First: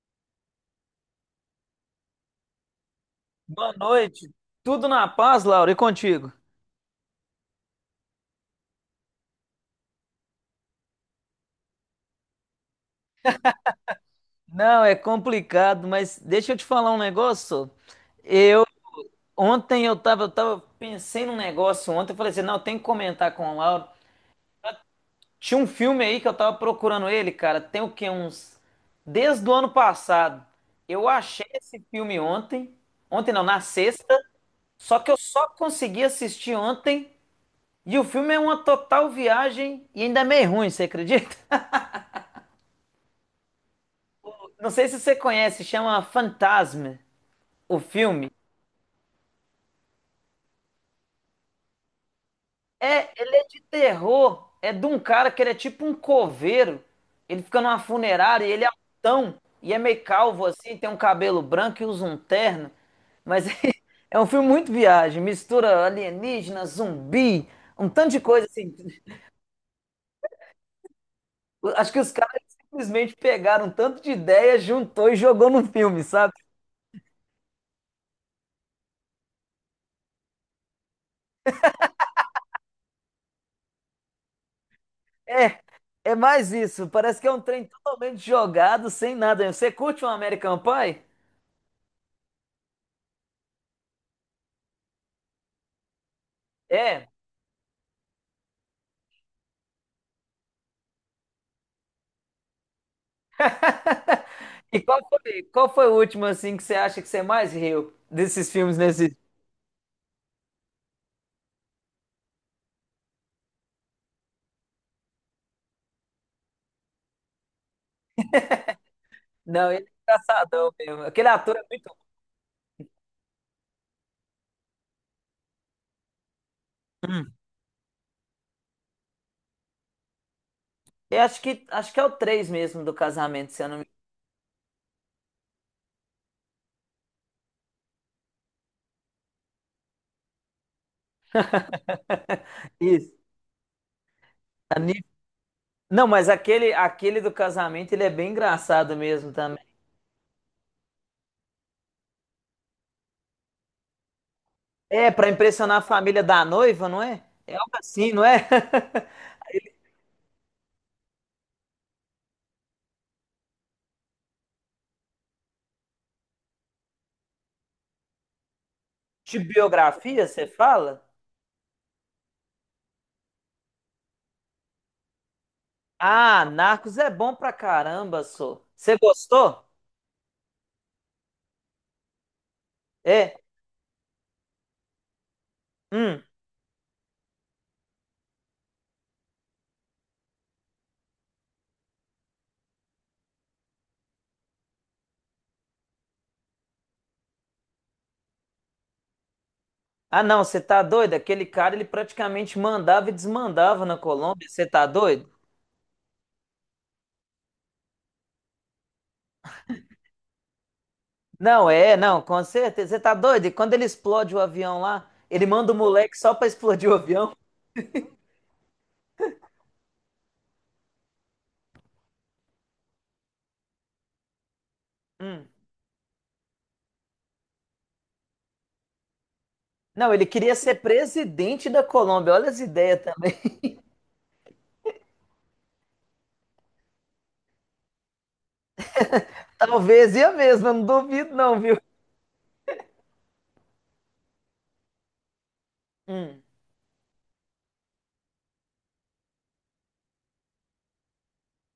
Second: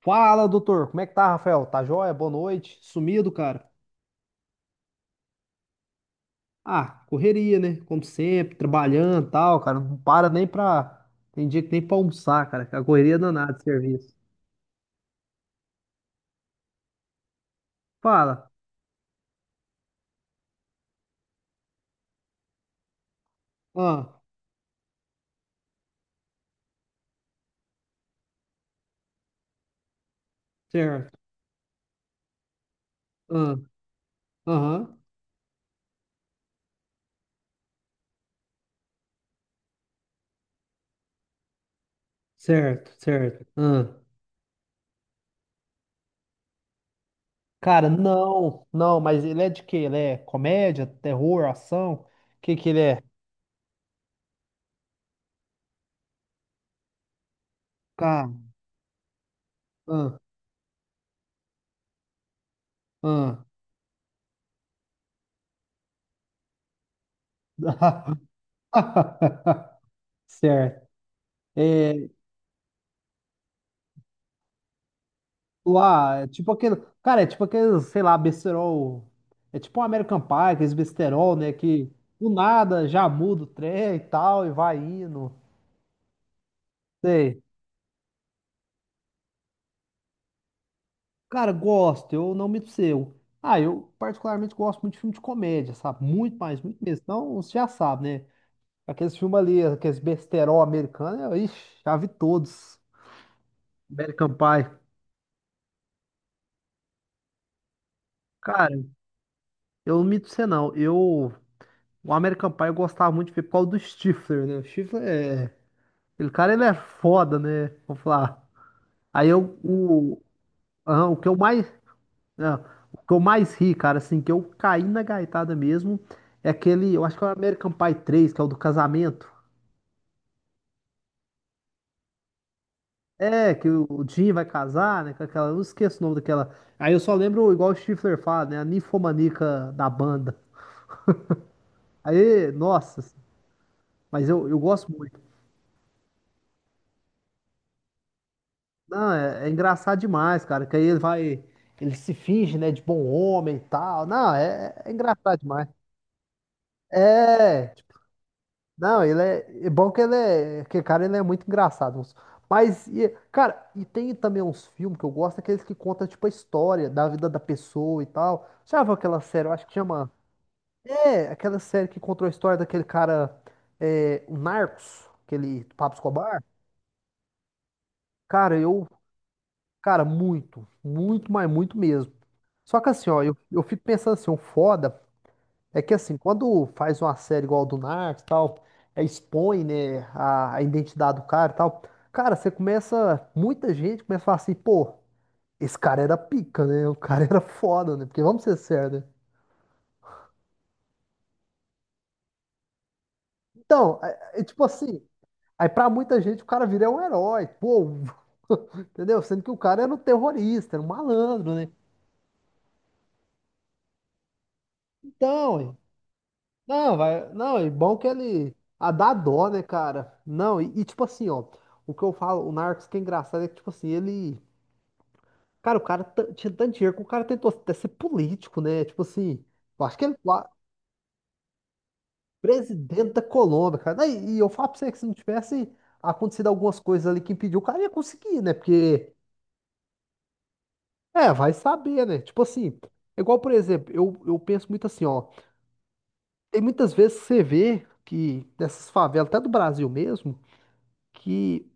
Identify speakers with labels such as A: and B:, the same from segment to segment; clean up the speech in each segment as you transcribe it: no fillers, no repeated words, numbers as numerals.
A: Fala, doutor. Como é que tá, Rafael? Tá joia? Boa noite. Sumido, cara?
B: Boa noite. Tudo na paz, Laura, e contigo?
A: Ah, correria, né? Como sempre, trabalhando e tal, cara. Não para nem pra. Tem dia que nem pra almoçar, cara. Que A correria é danada de serviço.
B: Não, é complicado, mas deixa eu te falar um negócio.
A: Fala.
B: Eu ontem eu tava pensei num negócio ontem, eu falei assim, não, tem que comentar com o Laura.
A: Ah,
B: Tinha um filme aí que eu tava procurando ele, cara, tem o quê? Uns desde o ano passado. Eu
A: certo.
B: achei esse filme ontem, ontem não,
A: Ah,
B: na sexta,
A: aham.
B: só que eu só consegui assistir ontem, e o filme é uma total viagem e ainda é meio ruim, você acredita?
A: Certo, certo. Ah.
B: Não sei se você conhece, chama Fantasma, o
A: Cara,
B: filme.
A: não, mas ele é de quê? Ele é comédia, terror, ação? O que que ele
B: É,
A: é?
B: é de terror, é de um cara que ele é tipo um coveiro. Ele fica numa
A: Cara,
B: funerária, e ele é altão e é meio
A: ah,
B: calvo assim, tem um cabelo branco e usa um terno.
A: ah.
B: Mas é um filme muito viagem, mistura alienígena, zumbi, um tanto de coisa assim.
A: Certo.
B: Acho que os caras simplesmente pegaram um tanto de ideia, juntou e jogou num filme,
A: Lá, é
B: sabe?
A: tipo aquele. Cara, é tipo aquele, sei lá, besterol. É tipo um American Pie, aqueles besterol, né? Que do nada já muda o trem e tal, e vai indo.
B: É, é mais isso. Parece que é um
A: Sei.
B: trem totalmente jogado, sem nada. Você curte um American Pie?
A: Cara, gosto, eu não me seu. Ah, eu particularmente gosto muito de filme de comédia, sabe? Muito mais, muito mesmo.
B: É.
A: Então, você já sabe, né? Aqueles filmes ali, aqueles besterol americanos, eu, ixi, já vi todos. American Pie.
B: E qual foi o último assim que você acha que você é mais riu desses filmes
A: Cara,
B: nesse?
A: eu não mito você não. Eu. O American Pie eu gostava muito de ver por causa do Stifler, né? O Stifler é. Aquele cara, ele é foda, né? Vou falar. Aí eu,
B: Não, ele é
A: o,
B: engraçadão mesmo.
A: ah,
B: Aquele ator é muito
A: ah, o que eu mais ri, cara, assim, que eu caí na gaitada mesmo, é aquele, eu
B: bom.
A: acho que é o
B: Hum.
A: American Pie 3 que é o do casamento.
B: Eu acho que é o 3 mesmo do casamento,
A: É,
B: se
A: que
B: eu não
A: o
B: me
A: o Jim vai casar, né? Com aquela, eu não esqueço o nome daquela. Aí eu só lembro, igual o Stifler fala, né? A ninfomaníaca da banda.
B: engano.
A: Aí, nossa,
B: Isso.
A: mas eu
B: A
A: gosto
B: Ni-
A: muito.
B: Não, mas aquele do casamento, ele é bem engraçado
A: Não,
B: mesmo
A: é, é
B: também.
A: engraçado demais, cara, que aí ele vai, ele se finge, né, de bom homem e tal. Não, é, é
B: É, pra
A: engraçado demais.
B: impressionar a família da noiva, não é? É
A: É,
B: algo
A: tipo,
B: assim, não é?
A: não, ele é, é bom que ele é, que cara, ele é muito engraçado. Mas, e, cara, e tem também uns filmes que eu gosto, aqueles que contam, tipo, a história da vida da pessoa e tal. Já viu aquela
B: De
A: série, eu acho que chama,
B: biografia, você fala?
A: é, aquela série que contou a história daquele cara, é, o Narcos, aquele do Pablo Escobar.
B: Ah, Narcos é bom pra caramba,
A: Cara,
B: só.
A: eu,
B: Você gostou?
A: cara, muito, muito mesmo. Só que assim, ó, eu,
B: É?
A: eu fico pensando assim, o foda é que assim,
B: Hum.
A: quando faz uma série igual a do Narcos, e tal, é, expõe, né, a identidade do cara, e tal. Cara, você começa, muita gente começa a falar assim, pô, esse cara era pica, né? O cara era foda, né? Porque vamos ser sérios, né?
B: Ah, não, você tá doido? Aquele cara, ele praticamente mandava e desmandava na
A: Então, é, é
B: Colômbia.
A: tipo
B: Você tá
A: assim,
B: doido?
A: aí pra muita gente o cara vira um herói, pô, entendeu? Sendo que o cara era um terrorista, era um malandro, né?
B: Não, é, não, com certeza. Você tá doido? E quando ele explode o avião lá, ele manda o
A: Então,
B: moleque só pra explodir o
A: não, vai.
B: avião?
A: Não, e bom que ele. A dá dó, né, cara? Não, e tipo assim, ó. O que eu falo, o Narcos que é engraçado é que, tipo assim, ele.
B: Hum.
A: Cara, tinha tanto dinheiro que o cara tentou até ser político, né? Tipo assim, eu acho que
B: Não,
A: ele.
B: ele
A: Lá,
B: queria ser presidente da Colômbia. Olha as ideias
A: Presidente da
B: também.
A: Colômbia, cara. Não, e eu falo pra você que se não tivesse acontecido algumas coisas ali que impediu, o cara ia conseguir, né? Porque.
B: Talvez ia mesmo, eu não
A: É,
B: duvido
A: vai
B: não, viu?
A: saber, né? Tipo assim. É igual, por exemplo, eu penso muito assim, ó.
B: Hum.
A: Tem muitas vezes que você vê que nessas favelas, até do Brasil mesmo. Que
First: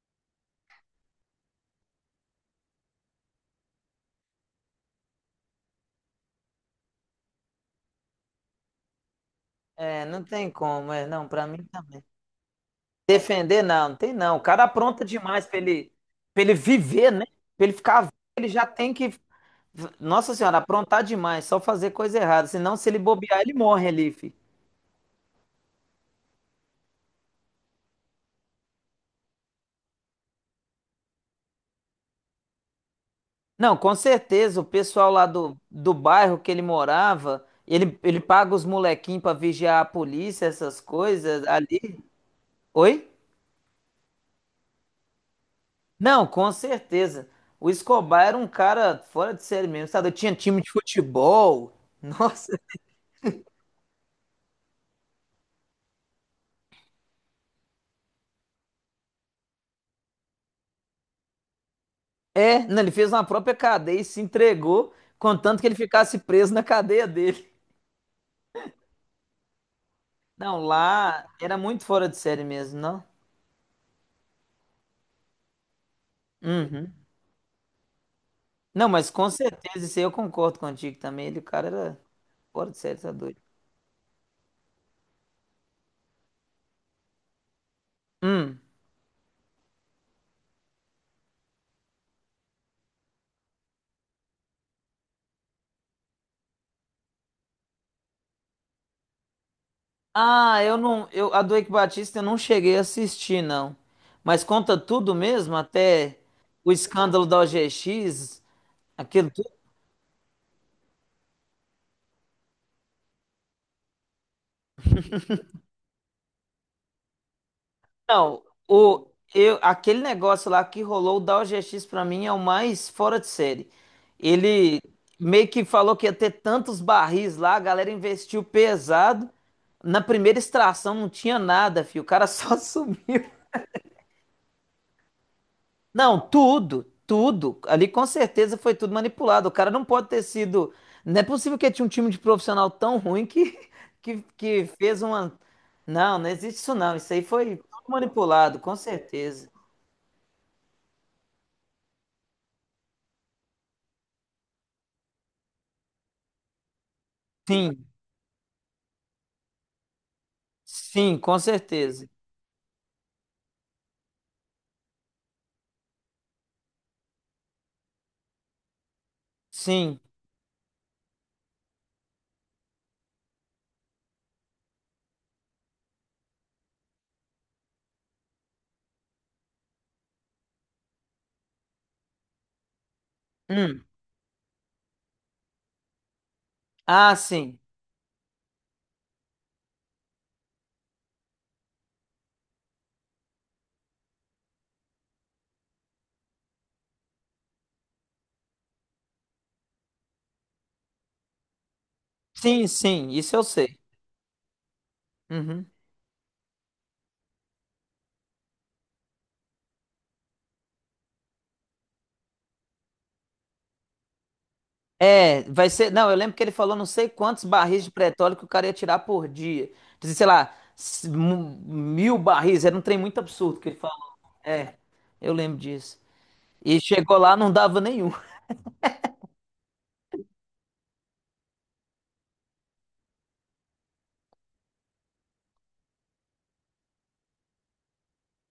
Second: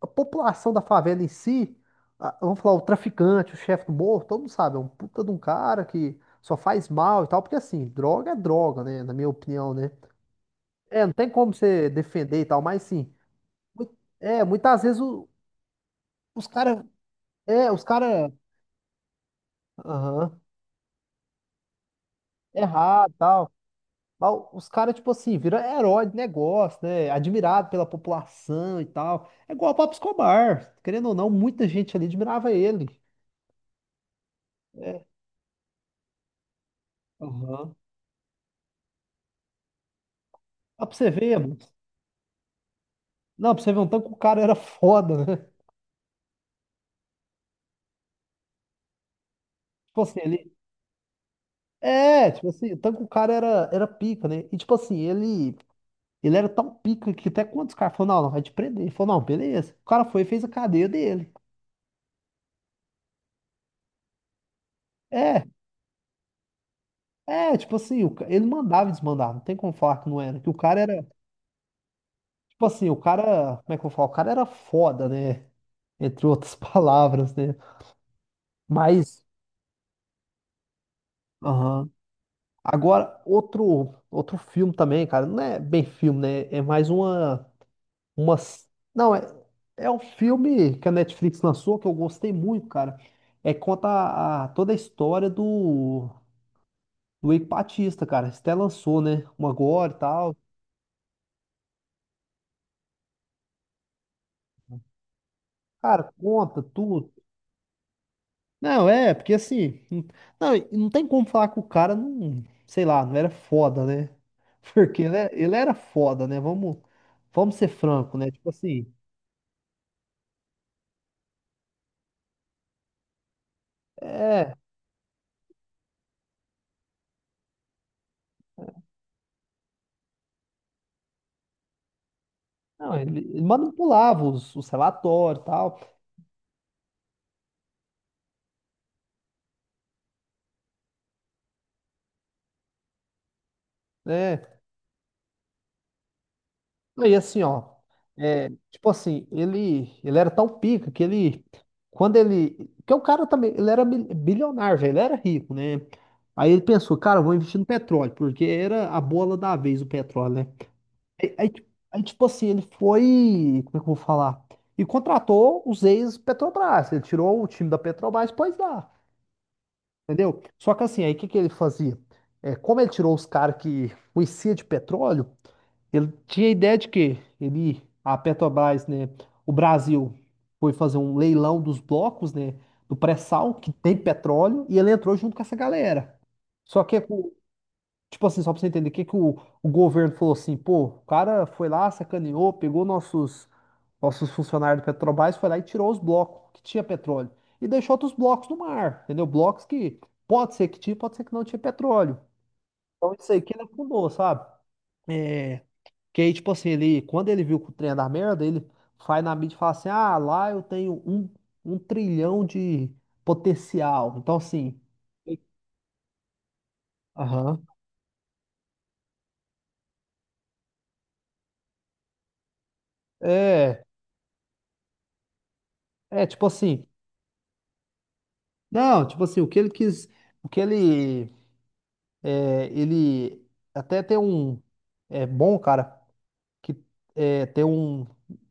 A: a população da favela em si, a- vamos falar, o traficante, o chefe do morro, todo mundo sabe, é um puta de um cara que só faz mal e tal, porque assim, droga é droga, né? Na minha opinião, né?
B: É, não tem como.
A: É,
B: É,
A: não tem
B: não, pra
A: como
B: mim
A: você
B: também.
A: defender e tal, mas sim.
B: Defender, não, não tem não. O
A: É,
B: cara
A: muitas vezes
B: apronta demais pra
A: os
B: ele
A: caras.
B: viver, né? Pra
A: É,
B: ele
A: os
B: ficar vivo,
A: caras.
B: ele já tem que. Nossa
A: Aham.
B: Senhora, aprontar demais, só fazer coisa errada. Senão, se ele
A: Errado e
B: bobear,
A: tal.
B: ele morre ali,
A: Mas
B: fi.
A: os caras, tipo assim, viram herói de negócio, né? Admirado pela população e tal. É igual o Pablo Escobar. Querendo ou não, muita gente ali admirava ele.
B: Não, com certeza, o
A: É.
B: pessoal lá do bairro que ele morava,
A: Aham.
B: ele paga os molequinhos pra vigiar a polícia, essas
A: Ah, pra você ver,
B: coisas
A: mano.
B: ali. Oi?
A: Não, pra você ver, um tanque o cara era foda, né?
B: Não, com certeza. O Escobar era um cara fora de série mesmo,
A: Tipo
B: sabe?
A: assim,
B: Tinha
A: ele.
B: time de futebol.
A: É, tipo
B: Nossa.
A: assim, o tanco o cara era, era pica, né? E tipo assim, ele. Ele era tão pica que até quando os caras falaram, não, vai te prender. Ele falou, não, beleza. O cara foi e fez a cadeia dele.
B: É, não, ele fez uma própria cadeia e se entregou,
A: É,
B: contanto que ele ficasse preso na cadeia dele.
A: é, tipo assim, ele mandava e desmandava, não tem como falar que não era. Que o
B: Não,
A: cara era.
B: lá era muito fora de série
A: Tipo
B: mesmo,
A: assim, o
B: não?
A: cara. Como é que eu falo? O cara era foda, né? Entre outras
B: Uhum.
A: palavras, né?
B: Não, mas
A: Mas.
B: com certeza, isso aí eu concordo contigo também. Ele, o cara
A: Aham.
B: era fora de série, tá
A: Agora,
B: doido.
A: outro filme também, cara. Não é bem filme, né? É mais uma. Uma...
B: Hum.
A: Não, é, é um filme que a Netflix lançou que eu gostei muito, cara. É conta a, toda a história do, do Eike Batista, cara. Você até lançou, né? Uma agora e tal.
B: Ah, eu não. Eu, a do Eike Batista eu não cheguei a assistir, não. Mas conta tudo mesmo,
A: Cara,
B: até
A: conta
B: o
A: tudo.
B: escândalo da OGX,
A: Não, é,
B: aquilo.
A: porque assim. Não, não, e não tem como falar que o cara não. Sei lá, não era foda, né? Porque ele, ele era foda, né? Vamos ser franco, né?
B: Não,
A: Tipo assim.
B: o, eu, aquele negócio lá que rolou, o Dow DaoGX pra mim é o mais fora de série.
A: É.
B: Ele meio que falou que ia ter tantos barris lá, a galera investiu pesado. Na primeira extração não tinha nada, filho. O cara só
A: Não,
B: sumiu.
A: ele manipulava os relatórios e tal,
B: Não, tudo, tudo. Ali com certeza foi tudo manipulado. O cara não pode ter sido. Não é possível que tinha um time de profissional tão ruim que,
A: né?
B: que fez uma. Não, não existe isso não.
A: Não,
B: Isso
A: e
B: aí
A: assim,
B: foi
A: ó,
B: tudo
A: é,
B: manipulado, com
A: tipo assim,
B: certeza.
A: ele era tão pica que ele, quando ele, que o cara também, ele era bilionário, velho, ele era rico, né? Aí ele pensou, cara, eu vou investir no
B: Sim.
A: petróleo, porque era a bola da vez o petróleo, né?
B: Sim,
A: Aí,
B: com certeza.
A: tipo assim, ele foi, como é que eu vou falar? E contratou os ex-Petrobras, ele tirou o time da Petrobras, pois dá,
B: Sim.
A: entendeu? Só que assim, aí o que que ele fazia? É, como ele tirou os caras que conhecia de petróleo, ele tinha a ideia de que ele, a Petrobras, né, o Brasil foi fazer um leilão dos blocos, né, do pré-sal, que
B: Hum.
A: tem petróleo, e ele entrou junto com essa galera. Só que,
B: Ah, sim.
A: tipo assim, só pra você entender, o que que o governo falou assim, pô, o cara foi lá, sacaneou, pegou nossos, nossos funcionários do Petrobras, foi lá e tirou os blocos que tinha petróleo. E deixou outros blocos no mar, entendeu? Blocos que pode ser que tinha, pode ser que não tinha petróleo.
B: Sim, sim,
A: Então isso
B: isso
A: aí
B: eu
A: que ele
B: sei.
A: afundou, sabe? É,
B: Uhum.
A: que aí, tipo assim, ele, quando ele viu que o trem ia dar merda, ele vai na mídia e fala assim: ah, lá eu tenho um, um trilhão de potencial. Então, assim,
B: É, vai ser. Não, eu lembro que ele falou não sei quantos
A: aham.
B: barris de petróleo que o cara ia tirar por dia. Dizia, sei lá, s- mu- mil barris. Era um trem muito absurdo que ele
A: É,
B: falou. É, eu lembro disso.
A: é, tipo
B: E
A: assim,
B: chegou lá, não dava nenhum.
A: não, tipo assim, o que ele quis, o que ele, é, ele até tem um, é bom, cara, que é, tem um,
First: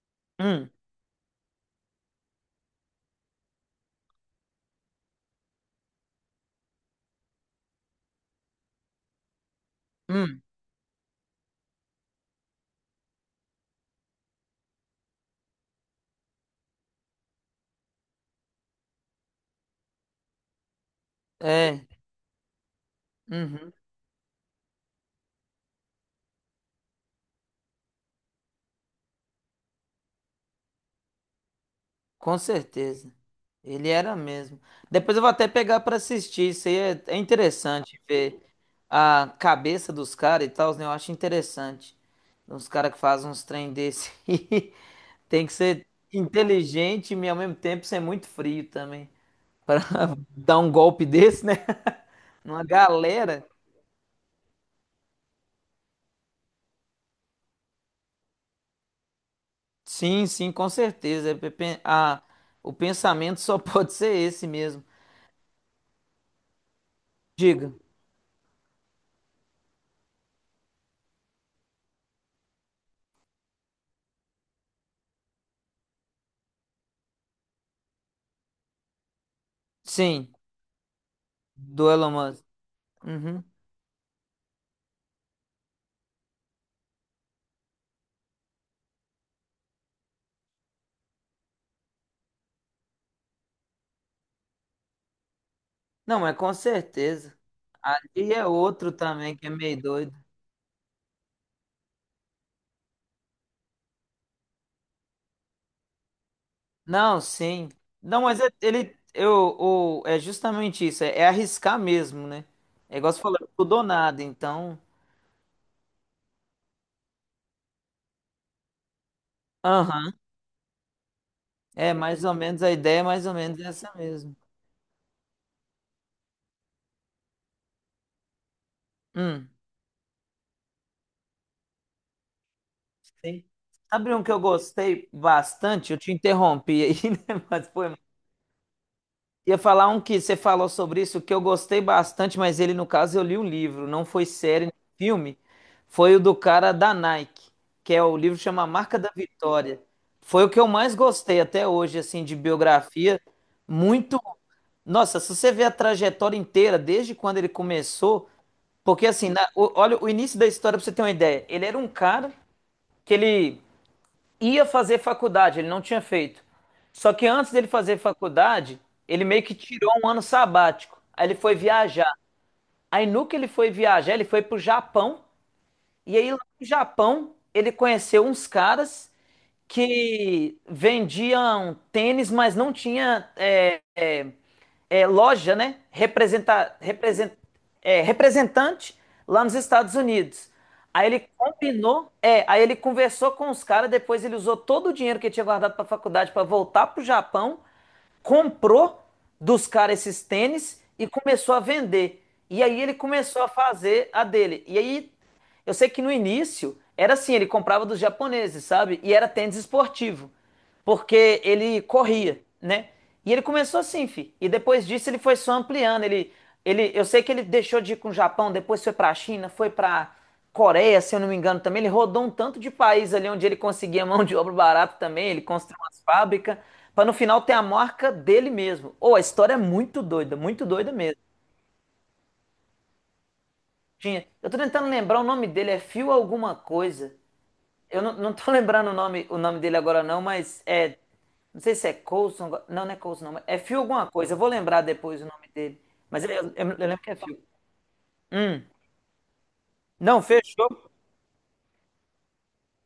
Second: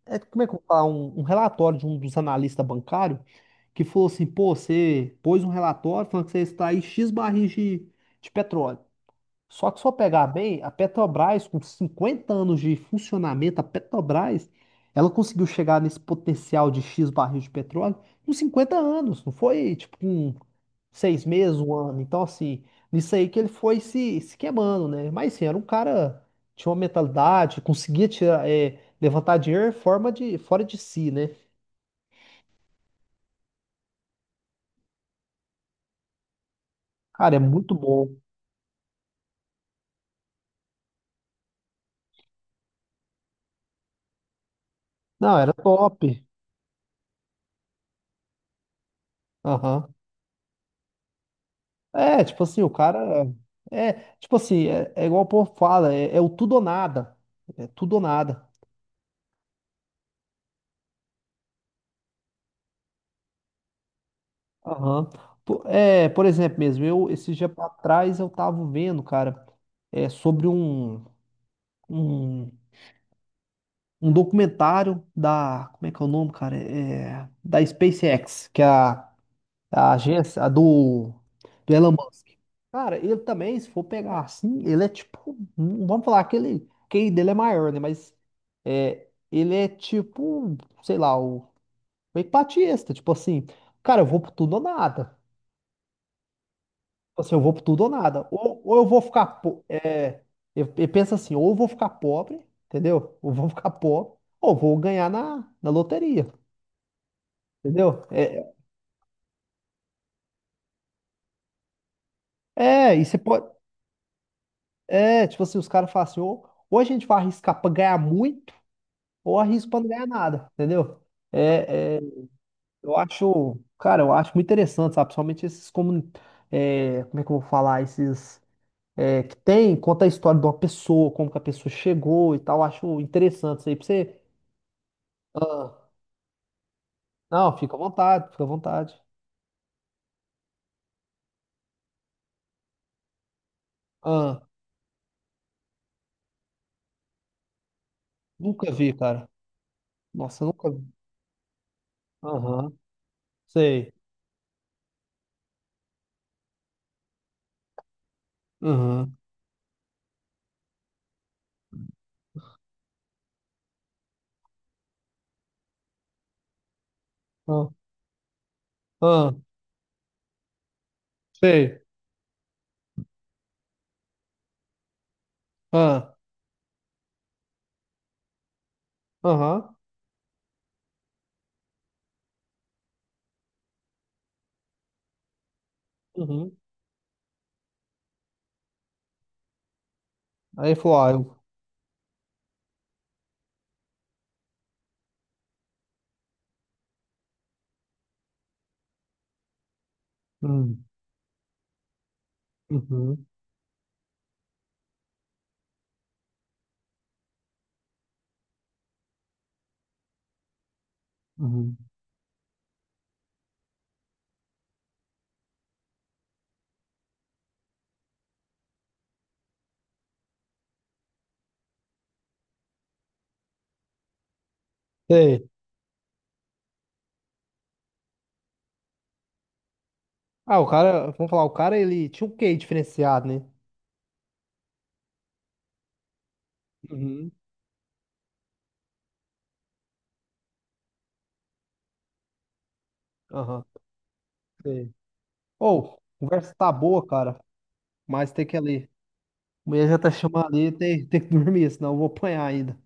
A: é, como é que eu vou
B: Hum,
A: falar, um relatório de um dos analistas bancários que falou assim, pô, você pôs um relatório falando que você está aí X barris de petróleo. Só que se eu pegar
B: hum,
A: bem, a Petrobras, com 50 anos de funcionamento, a Petrobras, ela conseguiu chegar nesse potencial de X barril de petróleo com 50 anos, não foi tipo com 6 meses, um
B: é.
A: ano. Então, assim, nisso aí que ele
B: Uhum.
A: foi se, se queimando, né? Mas, assim, era um cara, tinha uma mentalidade, conseguia tirar, é, levantar dinheiro em forma de, fora de si, né?
B: Com certeza. Ele era mesmo. Depois eu vou até pegar para assistir. Isso aí é, é
A: Cara, é muito
B: interessante
A: bom.
B: ver a cabeça dos caras e tal, né? Eu acho interessante. Uns caras que fazem uns trem desse. aí.
A: Não,
B: Tem
A: era
B: que ser
A: top.
B: inteligente e ao mesmo tempo ser muito frio também. Para
A: Aham.
B: dar um golpe desse, né?
A: É, tipo assim,
B: Numa
A: o cara.
B: galera.
A: É, tipo assim, é, é igual o povo fala, é, é o tudo ou nada. É tudo ou nada.
B: Sim, sim, com certeza. É pe- pe- a- o pensamento só pode ser esse mesmo.
A: Aham. É, por exemplo mesmo, eu, esse dia pra
B: Diga.
A: trás, eu tava vendo, cara, é, sobre um, um, um documentário da. Como é que é o nome, cara? É, da SpaceX, que é a
B: Sim,
A: agência a do, do
B: do
A: Elon
B: Elon
A: Musk.
B: Musk.
A: Cara, ele
B: Uhum.
A: também, se for pegar assim, ele é tipo. Hum, vamos falar que ele. Que ele dele é maior, né? Mas é, ele é tipo, sei lá, o Epatiesta. Tipo assim, cara, eu vou pro tudo ou nada.
B: Não, mas com
A: Tipo
B: certeza.
A: assim, eu vou pro tudo ou nada.
B: Ali é
A: Ou eu
B: outro
A: vou ficar.
B: também que é meio doido.
A: É, eu penso assim, ou eu vou ficar pobre, entendeu? Ou vou ficar pobre, ou vou ganhar na, na loteria,
B: Não, sim.
A: entendeu?
B: Não, mas é-
A: É,
B: ele, eu, o, é justamente isso, é, é arriscar mesmo, né?
A: é,
B: É
A: e
B: igual
A: você
B: você falou,
A: pode.
B: tudo ou nada, então.
A: É, tipo assim, os caras falam assim, ou a gente vai arriscar pra ganhar muito. Ou arrisco pra não ganhar
B: Aham.
A: nada, entendeu?
B: É
A: É, é,
B: mais ou menos a
A: eu
B: ideia, é mais ou
A: acho,
B: menos essa
A: cara, eu acho
B: mesmo.
A: muito interessante, sabe? Principalmente esses como é que eu vou falar? Esses é, que
B: Hum,
A: tem, conta a história de uma pessoa, como que a pessoa chegou e tal. Eu acho
B: sim.
A: interessante isso aí pra
B: Sabe
A: você.
B: um que eu gostei
A: Ah,
B: bastante? Eu te interrompi aí, né?
A: não,
B: Mas
A: fica à
B: foi.
A: vontade, fica à vontade.
B: Ia falar um que você falou sobre isso, que eu gostei bastante, mas ele, no caso, eu li um livro, não foi
A: Ah,
B: série nem filme. Foi o do cara da Nike, que é o livro que chama A
A: nunca vi,
B: Marca da
A: cara.
B: Vitória. Foi
A: Nossa, eu
B: o que eu
A: nunca vi.
B: mais gostei até hoje, assim, de
A: Aham,
B: biografia.
A: sei.
B: Muito. Nossa, se você vê a trajetória inteira, desde quando ele começou, porque
A: Aham,
B: assim, na- o- olha o início da história pra você ter uma ideia. Ele era um cara que ele ia fazer faculdade, ele não tinha feito. Só que antes dele
A: ah,
B: fazer faculdade, ele
A: ah,
B: meio que tirou um ano sabático. Aí ele foi
A: sei.
B: viajar. Aí no que ele foi viajar, ele foi pro Japão.
A: Ah,
B: E aí lá no Japão, ele conheceu uns caras
A: aham,
B: que vendiam tênis, mas não tinha é, é, é, loja, né?
A: uhum.
B: Representa, represent, é, representante lá nos Estados Unidos.
A: Aí ele falou,
B: Aí
A: ah,
B: ele
A: eu.
B: combinou, é, aí ele conversou com os caras, depois ele usou todo o dinheiro que ele tinha guardado para a faculdade para voltar pro Japão, comprou dos caras esses tênis
A: Hum,
B: e começou a vender. E aí ele
A: uhum,
B: começou a fazer a dele. E aí eu sei que no início era assim, ele comprava dos japoneses, sabe? E era tênis esportivo, porque
A: uhum.
B: ele corria, né? E ele começou assim, fi. E depois disso ele foi só ampliando. Eu sei que ele deixou de ir com o Japão, depois foi pra China, foi pra Coreia, se eu não me engano também. Ele rodou um tanto de país ali onde ele conseguia mão de obra barata também. Ele
A: Sei.
B: construiu umas fábricas. Pra no final ter a marca dele mesmo. Ou a história é
A: Ah,
B: muito
A: o
B: doida
A: cara,
B: mesmo.
A: vamos falar, o cara ele tinha um quê diferenciado, né?
B: Tinha. Eu tô tentando lembrar o nome dele, é Fio alguma coisa.
A: Uhum.
B: Eu não tô lembrando o nome dele agora, não, mas é. Não sei se é Coulson. Não, não é Coulson, não. É
A: Aham.
B: Phil alguma coisa. Eu vou lembrar
A: Sei.
B: depois o nome dele.
A: Ou,
B: Mas eu,
A: conversa
B: eu-
A: tá
B: eu lembro
A: boa,
B: que é
A: cara,
B: Phil.
A: mas tem que ir
B: Hum.
A: ali. A mulher já tá
B: Não,
A: chamando
B: fechou.
A: ali, tem, tem que dormir, senão eu vou apanhar ainda.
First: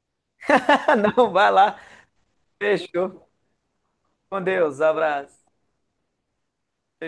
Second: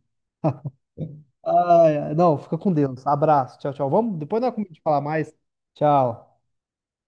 B: Não, vai lá.
A: Ai, ai, não, fica com Deus.
B: Fechou.
A: Abraço, tchau, tchau. Vamos,
B: Com
A: depois nós combinamos
B: Deus.
A: de falar mais.
B: Abraço.
A: Tchau.